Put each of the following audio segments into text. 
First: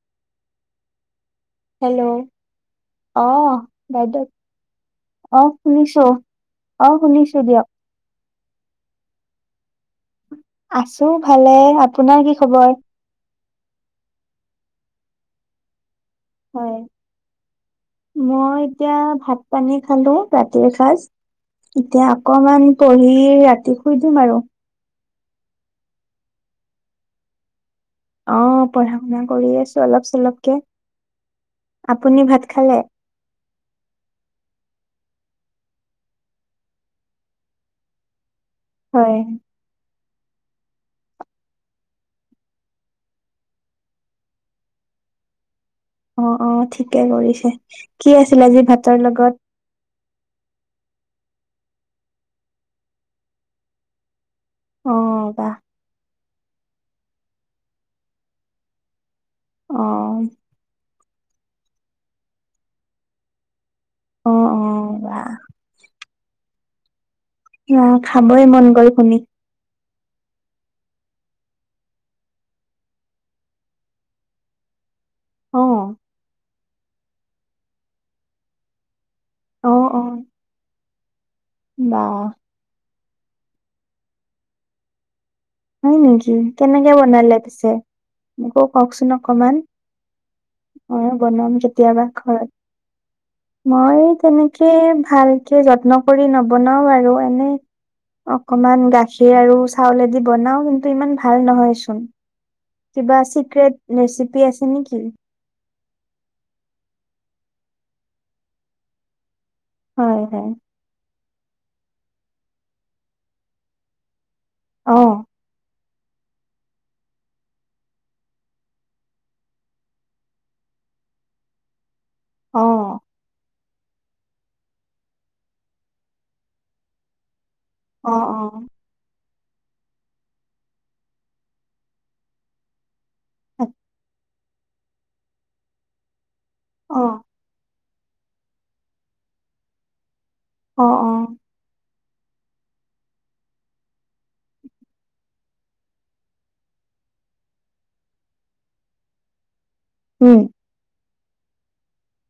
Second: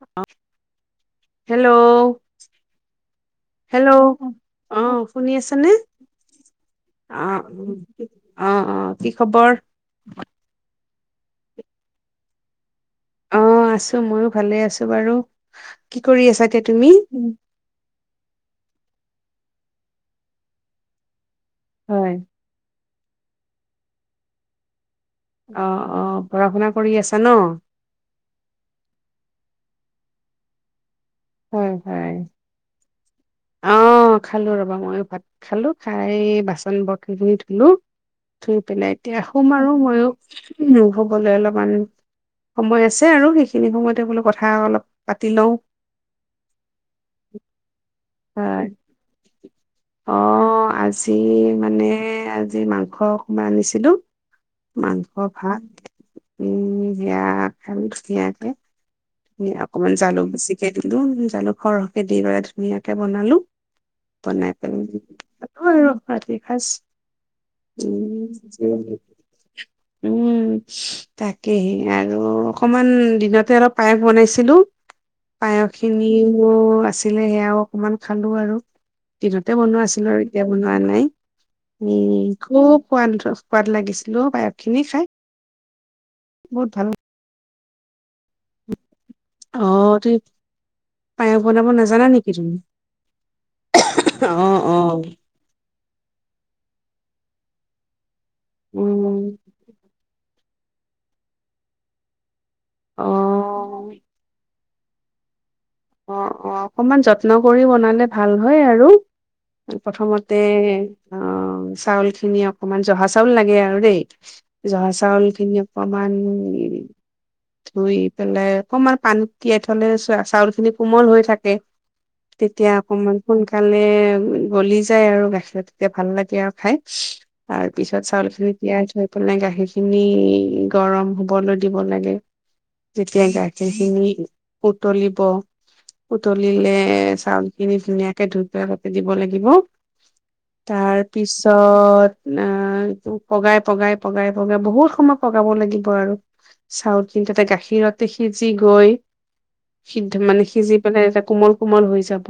[unintelligible] Hello, অ hello, বাইদেউ অ', শুনি আছা, অ শুনিছো আহ। দিয়ক অ', অ, কি খবৰ? আছোঁ ভালে, আপোনাৰ কি খবৰ? অ', আছোঁ, ময়ো ভালে আছোঁ বাৰু। কি কৰি আছা এতিয়া হয় তুমি? মই এতিয়া ভাত পানী খালো, ৰাতিৰ সাজ। এতিয়া হয় অকমান পঢ়ি ৰাতি শুই দিম আৰু। অ' অ' পঢ়া শুনা কৰি আছা ন? অ' পঢ়া শুনা কৰি আছো অলপ চলপকে। হয় হয় আপুনি ভাত খালে? অ খালো ৰবা মইও ভাত খালো খাই বাচন বৰ্ত খিনি ধুলো ধুই পেলাই হয় এতিয়া শুম আৰু মইও উম শুবলৈ অলপমান সময় আছে আৰু সেইখিনি সময়তে বোলো কথা অলপ পাতি লওঁ। অ অ ঠিকে কৰিছে কি আছিলে আজি হয় ভাতৰ লগত অ' আজি মানে আজি মাংস অকমান আনিছিলো অ মাংস বাহ ভাত [unintelligible] [unintelligible] অ অকমান জালুক বেছিকে দিলো জালুক সৰহকে দিলে ধুনীয়াকে বনালো অ বনাই অ বাহ [unintelligible] ৰাতি সাজ আহ খাবই মন গল উম শুনি উম তাকেহে আৰু অকমান দিনতে অলপ পায়স বনাইছিলো অ পায়স খিনিও আছিলে সেয়াও অকমান খালো আৰু দিনতে অ বনোৱা অ আছিল আৰু এতিয়া বনোৱা নাই। বাহ উম খুব সোৱাদ সোৱাদ লাগিছিলো পায়স খিনি খাই হয় নেকি বহুত ভাল কেনেকে বনালে পিছে। [inaudible] মোকো কওকচোন অকমান অ তুমি মইও পায়স বনাম বনাব কেতিয়াবা নাজানা নেকি ঘৰত তুমি মই অ', তেনেকে অ', ভালকে যত্ন কৰি [unintelligible] বনাও আৰু এনে অকমান গাখীৰ উম, আৰু চাউলেদি বনাও কিন্তু ইমান ভাল নহয়চোন অ', কিবা ছিক্ৰেট ৰেচিপি আছে নেকি? [inaudible] অ' অ' অকমান যত্ন কৰি বনালে ভাল হয় আৰু হয় প্ৰথমতে হয় অ' চাউল সিখিনি অকমান জহা চাউল লাগে আৰু দেই জহা অ চাউল খিনিয়ও অকমান ধুই পেলাই অকমান পানীত তিয়াই থলে চাউল খিনি। কোমল হৈ থাকে। অ তেতিয়া অকণমান। [unintelligible] [unintelligible] গলি যায় আৰু গাখীৰ তেতিয়া ভাল লাগে আৰু খাই। তাৰ পিছত অ চাউল খিনি তিয়াই থৈ পেলাই। [unintelligible] সেইখিনি গৰম হবলৈ দিব লাগে। যেতিয়া অ গাখীৰ খিনি উত। তলিব। উতলিলে অ চাউল খিনি ধুনীয়াকে ধুই। ততে দিব লাগিব। অ তাৰ অ পিছত। আহ টো পগাই পগাই পগাই পগাই বহুত সময় পগাব লাগিব আৰু চাউল খিনি তাতে গাখীৰতে সিজি গৈ। সিদ্ধ উম মানে। সিজি পেলাই এটা কোমল কোমল হৈ যাব।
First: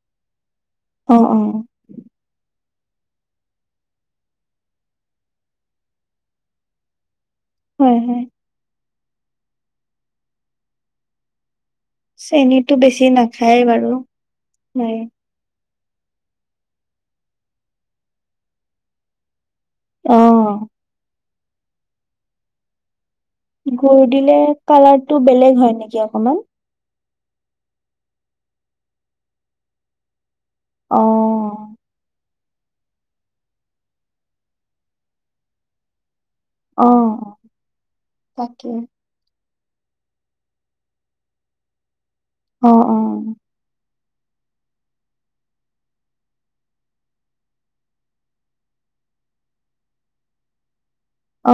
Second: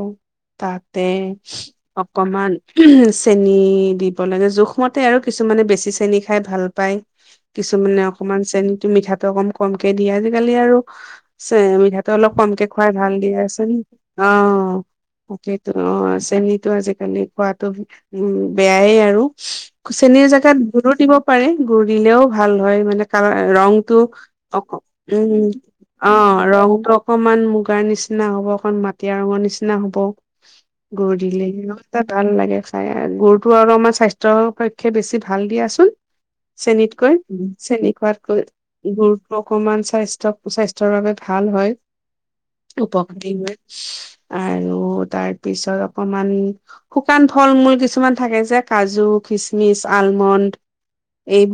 তাতে অ অ অকমান। চেনী দিব লাগে জোখমতে আৰু কিছুমানে বেছি চেনি খাই ভাল পায়। হয় কিছুমানে হয় অকমান চেনী। মিঠাটো অকন কমকে দিয়ে আজিকালি আৰু চে। চেনীতো বেছি না। চেনি অহ। সেইটো অ চেনটো আজিকালি খোৱাতো উম বেয়াই আৰু। অ চেনীৰ জেগাত গুৰ দিব। পাৰে গুৰ দিলেও ভাল হয় মানে। [unintelligible] ৰংটো গুৰ দিলে অক কালাৰটো উম বেলেগ হয় নেকি অ অকমান ৰংটো অক। একমান মুগাৰ নিচিনা। নিচিনা হব অকণ মাটিয়া ৰঙৰ নিচিনা হব। গুৰ অ', [unintelligible] ভাল লাগে। খাই গুৰটো আৰু আমাৰ স্বাস্থ্যৰ পক্ষে বেছি ভাল দিয়াচোন। চেনীতকৈ অ', চেনী খোৱাতকৈ তাকে গুৰ। অকণমান স্বাস্থ্য স্বাস্থ্যৰ বাবে ভাল হয়। অ', অ', [unintelligible] আৰু তাৰ পিছত অকমান শুকান ফল মূল কিছুমান থাকে যে কাজু খিচমিচ আলমণ্ড।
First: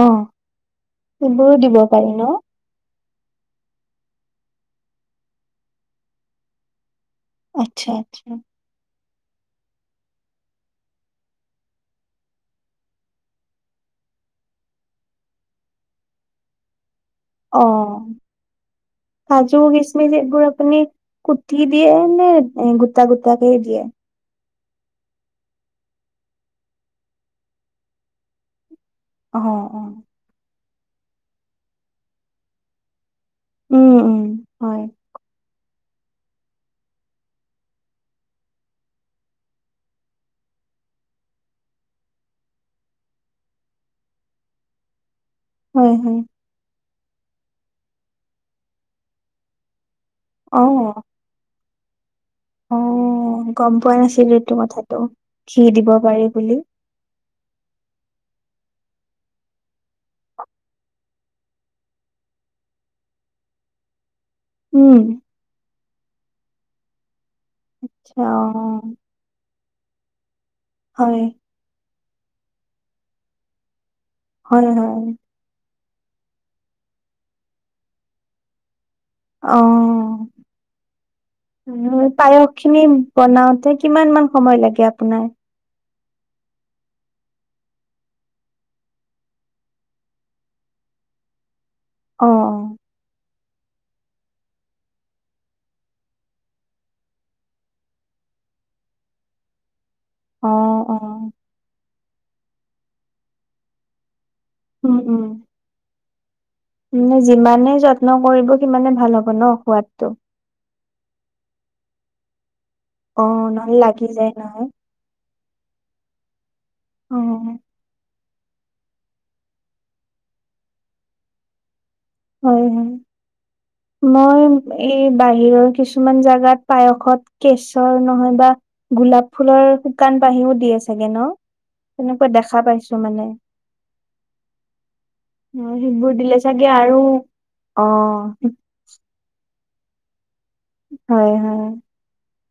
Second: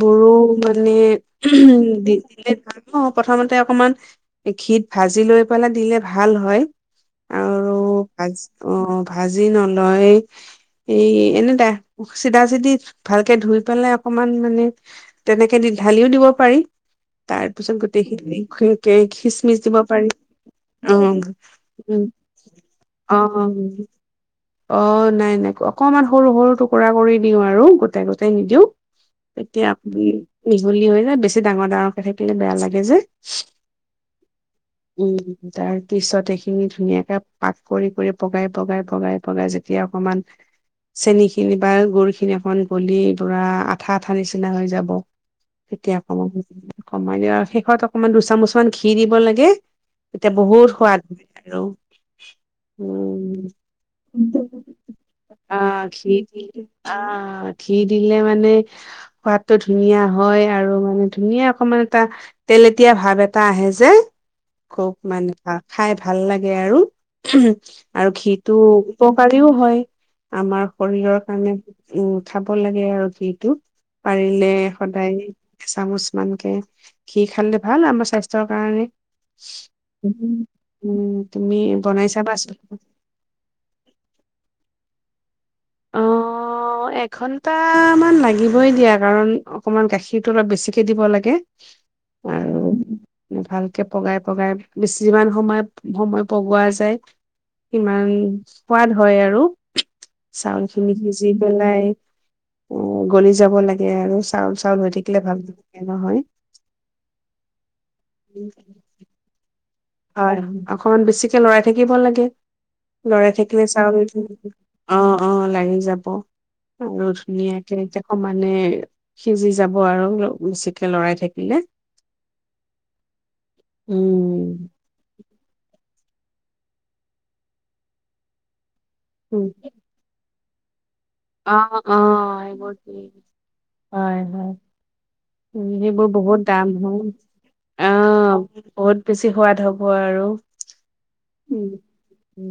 অ', মানে সেইবোৰো দিব উম পাৰি দি ন? দিলে ভাল। অ প্ৰথমতে অকমান ঘিত ভাজি লৈ পেলাই দিলে। ভাল হয়। আৰু আচ্ছা, আচ্ছা, [unintelligible] অ, অ। ভাজি নলয়, এই এনে দা, চিধা চিধি ভালকে ধুই পেলাই অকমান মানে তেনেকে দি ঢালিও দিব পাৰি। তাৰ পিছত অ', গোটেইখিনি [unintelligible] খিচমিচ দিব পাৰি কু্তি দিয়ে, উম নে গোটা গোটাকেই অ দিয়ে? অ', নাই, নাই, অকমান সৰু সৰু টুকুৰা কৰি দিওঁ আৰু, গোটে গোটে নিদিওঁ অ', এতিয়া অ', আপুনি মিহলি হৈ যায়, বেছি ডাঙৰ ডাঙৰকৈ থাকিলে বেয়া লাগে যে উম, হয়। উম তাৰ পিছত এইখিনি ধুনীয়াকে পাক কৰি কৰি, পগাই, পগাই, পগাই, পগাই যেতিয়া অকমান চেনী খিনি বা গুৰ খিনি অকন গলি পুৰা আঠা আঠা নিচিনা হৈ যাব হয়, তেতিয়া হয়, [unintelligible] কমাই দি আৰু শেষত অকমান দুচামুচমান ঘিঁ দিব লাগে তেতিয়া বহুত অ', সোৱাদ [unintelligible] আৰু অ', উম, গম পোৱা নাছিলো এইটো কথাটো। ঘি অ', দিব ঘিঁ পাৰি বুলি, দিলে, অ', ঘিঁ দিলে মান [unintelligible] সোৱাদটো ধুনীয়া হয় আৰু মানে ধুনীয়া অকমান এটা, তেলেতীয়া ভাৱ এটা আহে যে। উম, [unintelligible] খাই ভাল লাগে আৰু। আৰু ঘিটো অ', উপকাৰীওঁ হয়। [inaudible] আমাৰ শৰীৰৰ হয়, কাৰণে উম, খাব লাগে আৰু ঘিটো। পাৰিলে হয়, হয়, সদায়ে এচামুচ মানকে, ঘি খালে ভাল আমাৰ স্বাস্থ্যৰ কাৰণে। অ', উম তুমি বনাই পায়স চাবাচোন খিনি বনাওঁতে কিমান মান সময় লাগে, আ আপোনাৰ অ', এঘন্টামান লাগিবই দিয়া, কাৰণ অকণমান গাখীৰটো অলপ বেছিকে দিব লাগে। অহ, অ'। আৰু ভালকে পগাই পগাই, বেছিমান সময়, সময় পগোৱা যায় সিমান সোৱাদ হয় আৰু। অ চাউল খিনি অ সিজি পেলাই উম, গলি যাব লাগে আৰু চাউল চাউল হৈ উম থাকিলে উম ভাল [unintelligible] মানে যিমানে যত্ন কৰিব, সিমানে ভাল হ'ব ন সোৱাদ। হয় অসমকমান বেছিকে লৰাই থাকিব লাগে অ লৰাই থাকিলে নহ'লে চাও লাগি যায় নহয় অ' অ' লাৰি যাব অ' অ' ধুনিয়া কেইটা অ' মানে সিজি যাব আৰু বেছিকে লৰাই থাকিলে হয় হয় মই, উম এই বাহিৰৰ কিছুমান জাগাত পায়সত কেশৰ নহয় বা গোলাপ ফুলৰ শুকান পাহীও দি আছে অ' অ' সেইবোৰ মানে হয় হয় অ উ সেইবোৰ দিলে বহুত চাগে দাম আৰু হয়। অ' বহুত বেছি সোৱাদ হওক। হয় আৰু। হয় হয়। উম।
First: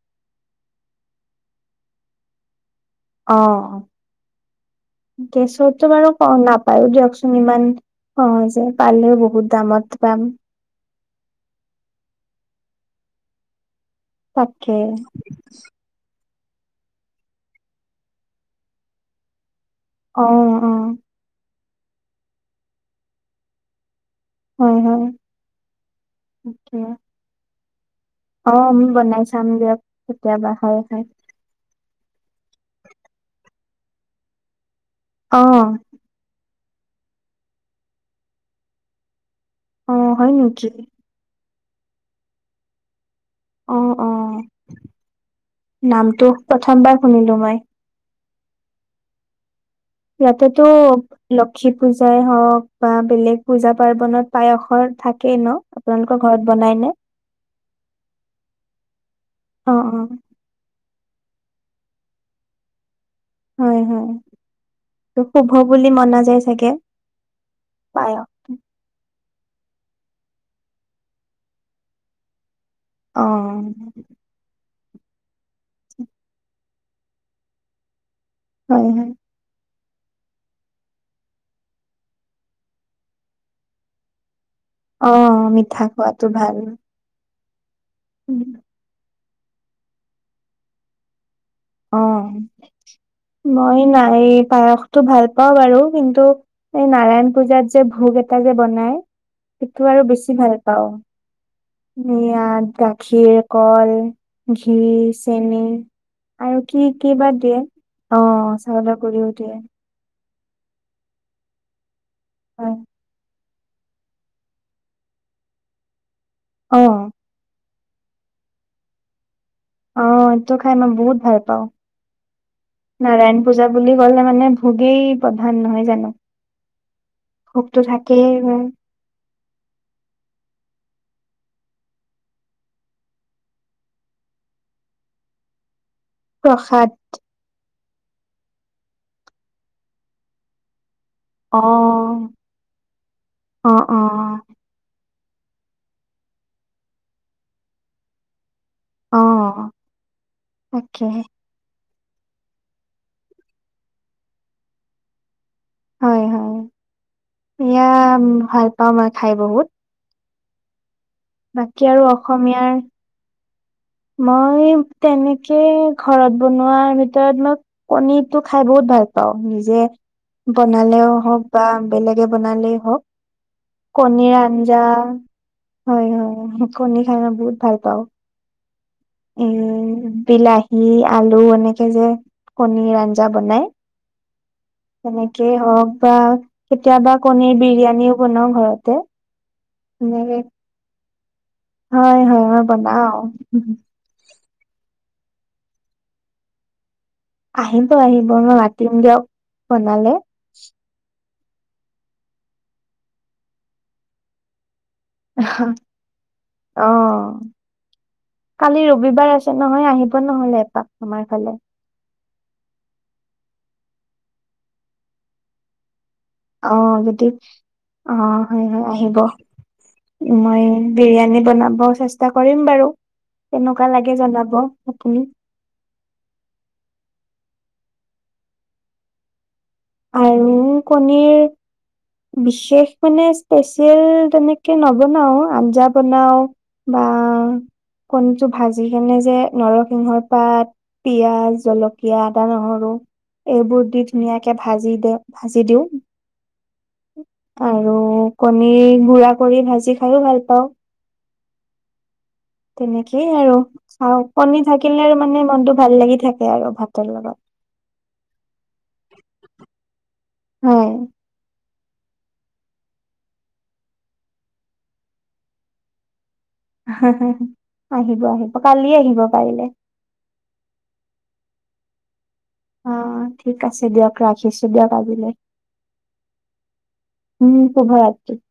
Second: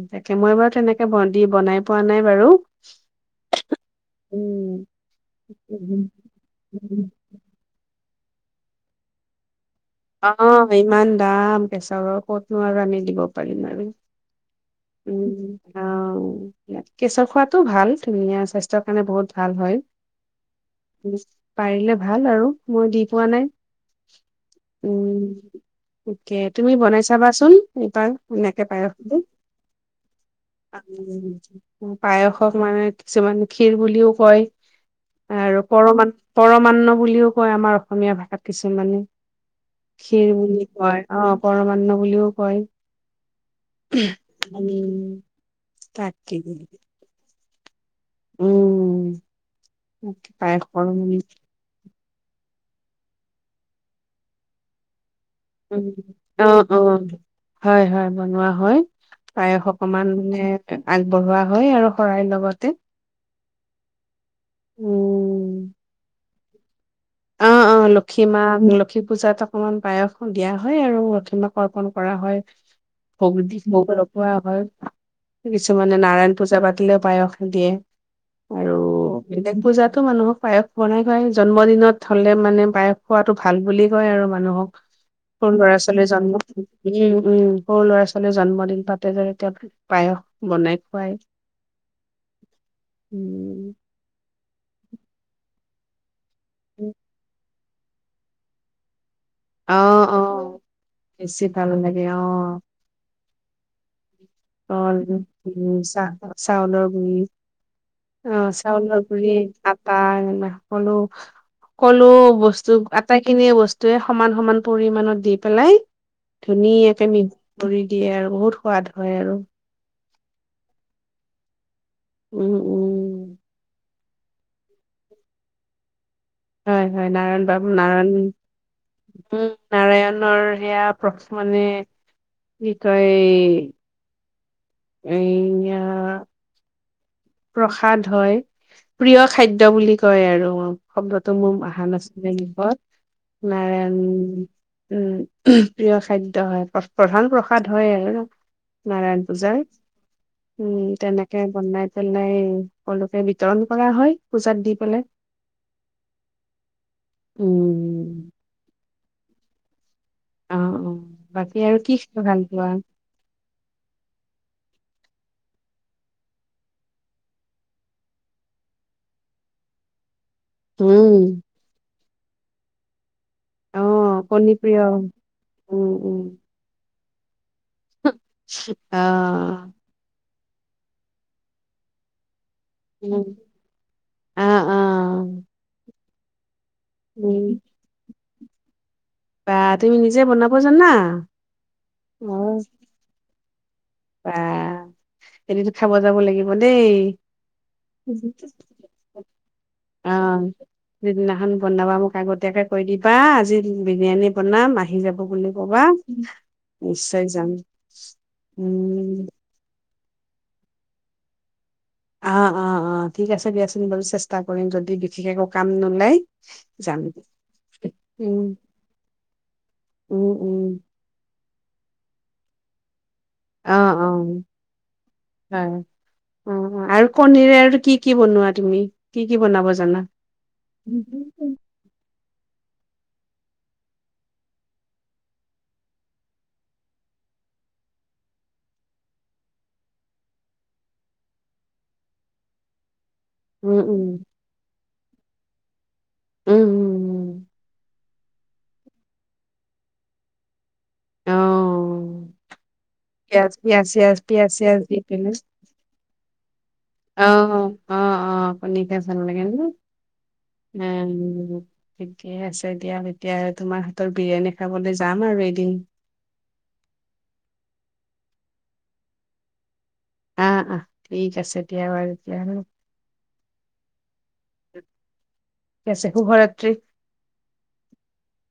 তাকে মই বাৰু তেনেকে দি বনাই পোৱা নাই বাৰু। অ' উম, গেছতটো বাৰু ক নাপায়ো দিয়কচোন ইমান অ' যে পালেও বহুত দামত। পাম অ' ইমান দাম কেশৰৰ ক'ত নো আৰু আমি দিব পাৰিম আৰু তাকে উম অ' কেঁচৰ খোৱাতো ভাল ধুনীয়া স্বাস্থ্যৰ কাৰণে বহুত ভাল হয়। অ' অ'। উম, পাৰিলে ভাল আৰু মই দি পোৱা নাই। হয় হয় উম তাকে তুমি বনাই চাবাচোন। এইবাৰ অ অনেকে আমি পায়োহ বনাই টো চাম দিয়ক কেতিয়াবা হয় হয়। পায়সক মানে কিছুমান ক্ষীৰ বুলিও কয় অ আৰু পৰমাণ, মান্ন বুলিও কয় আমাৰ অসমীয়া ভাষাত কিছুমানে। অ হয় ক্ষীৰ বুলি নেকি কয় অ। পৰমান্ন বুলিও কয়। অ উম, অ' নামটো প্ৰথমবাৰ শুনিলো মই। উ। ইয়াতেতো, লক্ষী পূজ জাই হওঁক বা বেলেগ পূজা-পাৰ্বনত পায়সৰ থাক উ, অ', অ', হয়, হয় বনোৱা হয়। পায়স অ অ অকমানে আগবঢ়োৱা হয় আৰু শৰাইৰ লগতে। হয়, হয়। শুভ উম। বুলি মনা যাই একে। অ', লক্ষীমা, লক্ষী পূজাত অকমান পায়স দিয়া হয় আৰু লক্ষীমাক অৰ্পন কৰা হয়। অ সৰ্বদিশ ম'বাইলৰ পৰা হয়। কিছুমানে নাৰায়ণ পূজা পাতিলেও পায়স দিয়ে। আৰু, হয় হয় বেলেগ পুজাত তোমালোকক পায়স বনাই খোৱাই জন্মদিনত হ'লে মানে পায়স খোৱাটো ভাল বুলি কয় আৰু মানুহক। অ মোৰ মিঠা ল'ৰা-ছোৱালীৰ খোৱাটো জন্ম। ভাল উ, উ। সৰু ল'ৰা-ছোৱালীৰ জন্মদিন পাতে যে। [unintelligible] পায়স বনাই খোৱায়। অ'। উম মই নায়ে। পায়সটো ভাল পাওঁ বাৰু, কিন্তু এই নাৰায়ণ পূজাত যে ভোগ এটা যে বনাই। অ সেটো আৰু অ বেছি ভালপাওঁ। বেছি ভাল লাগে অ মিয়াদ গাখীৰ কল। ঘি অ', চেনি আৰু কি চা-চাউলৰ কি গুৰি, বা দিয়ে অ' চাউলৰ গুৰি আটা এইবিলাক। কলো, কল। অ', হয় বস্তু, আটাইখিনিয়ে বচ টোৱে সমান সমান পৰিমানত দি পেলাই অ ধুনীয়াকে নিম। কৰি দিয়ে আৰু বহুত সোৱাদ। হয় আৰু। অ', এইটো খাই মই বহুত ভালপাওঁ। উম, উম, নাৰায়ণ পূজা বুলি। গলে মানে ভোগেই প্ৰধান নহয় জানো? হয় হয় নাৰায়ণ বাবু ভোগটো থাকেই উম, নাৰায়ণ নাৰায়ণৰ সেয়া প্ৰ মানে কি কয় এই প্ৰসাদ প্ৰসাদ হয় প্ৰিয় খাদ্য বুলি কয় আৰু শব্দটো মোৰ অ অা নাছিলেহত অ নাৰণ অ উম প্ৰিয় খাদ্য হয় প্ৰধান প্ৰসাদ হয় আৰু অ নাৰায়ণ পূজাৰ উম তাকে তেনেকে বনাই নাই সকলোকে বিতৰণ কৰা হয় পূজাত দি পেলাই হয় হয় এ উম, তমা খায় বহুত অ অ বাকী কি আৰু খাই ভাল পোৱা? অসমীয়াৰ মই তেনেকে ঘৰত বনোৱাৰ ভিতৰত মই কণীটো খাই বহুত ভাল পাওঁ নিজে বনালেও উম। হওক বা বেলেগে বনালেই হওক অ', কণীৰ কণী আঞ্জা প্ৰিয় উম, হয় উম, হয় কণ খ বহত ভাল পাওঁ অ', উম বিলাহী আলু এনেকে যে কণী উম, আঞ্জা বনাই অ অ তেনেকে হবা কেতিয়াবা উম, কণীৰ বিৰিয়ানী বনাওঁ ঘৰতে বা তুমি নিজে এনেকে বনাব জান না হয় হয় হয় বনাও উম হু আহ এদতো খাব যাব লাগিব দেই আহিব আহিব মই মাতিম দিয়ক বনালে স দিদিনাখন বনাবা মোক আগতীয়াকে কৈ দিবা আজি বিৰিয়ানী বনাম আহ আহি যাব বুলি কবা অ নিশ্চয় যাম কালি উম, ৰবিবাৰ আছে ন [unintelligible] আহিব নহলে এপাক, আমাৰ ফালে। আহ, আহ, আহ, ঠিক আছে দিয়াচোন বাৰু চেষ্টা কৰিম, যদি বিশেষ একো কাম নোলায়। অ', যদি, অ', হয় হয় আহিব, উম, উম, মই বিৰিয়ানী বনাম। [unintelligible] চেষ্টা কৰিম বাৰু। অ', কেনেকুৱা লাগে অ', জনাব, আপুনি। কনীৰে আৰু কি কি বনোৱা তুমি? কি কি বনাব জা আৰু কণীৰ [unintelligible] বিশেষ মানে স্পেচিয়েল তেনেকে নবনাওঁ, আঞ্জা বনাওঁ বা কণীটো ভাজি কেনে যে, নৰসিংহৰ পাত, পিয়াজ, জলকীয়া, আদা নহৰু এই বুদ্ধিক উম নিয়েক এ ভাজি দে, ভাজি দিওঁ। উম উম আৰু কণী গুৰা কৰি ভাজি খাইও ভাল পাওঁ। অ তেনেকেই পিয়াজ আৰু, পিয়াজ চিয়াজ চাও পিয়াজ কণী চিয়াজ থাকিলে মানে মনটো ভাল লাগি থাকে [unintelligible] লগত আহ, আহ, অ', কণী [unintelligible] হয় [unintelligible] ঠিকে আছে দিয়া। এতিয়া আৰু তোমাৰ হাতৰ বিৰিয়ানী খাবলৈ যাম আৰু এদিন। আহিব আহিব, কালিয়ে আহিব পাৰিলে। আহ, আহ, ঠিক আছে দিয়া বাৰু। তেতিয়া অ', ঠিক আছে দিয়ক, ৰাখিছো দিয়ক আজিলৈ। ঠিক আছে শুভৰাত্ৰি উম, শুভৰাত্ৰি।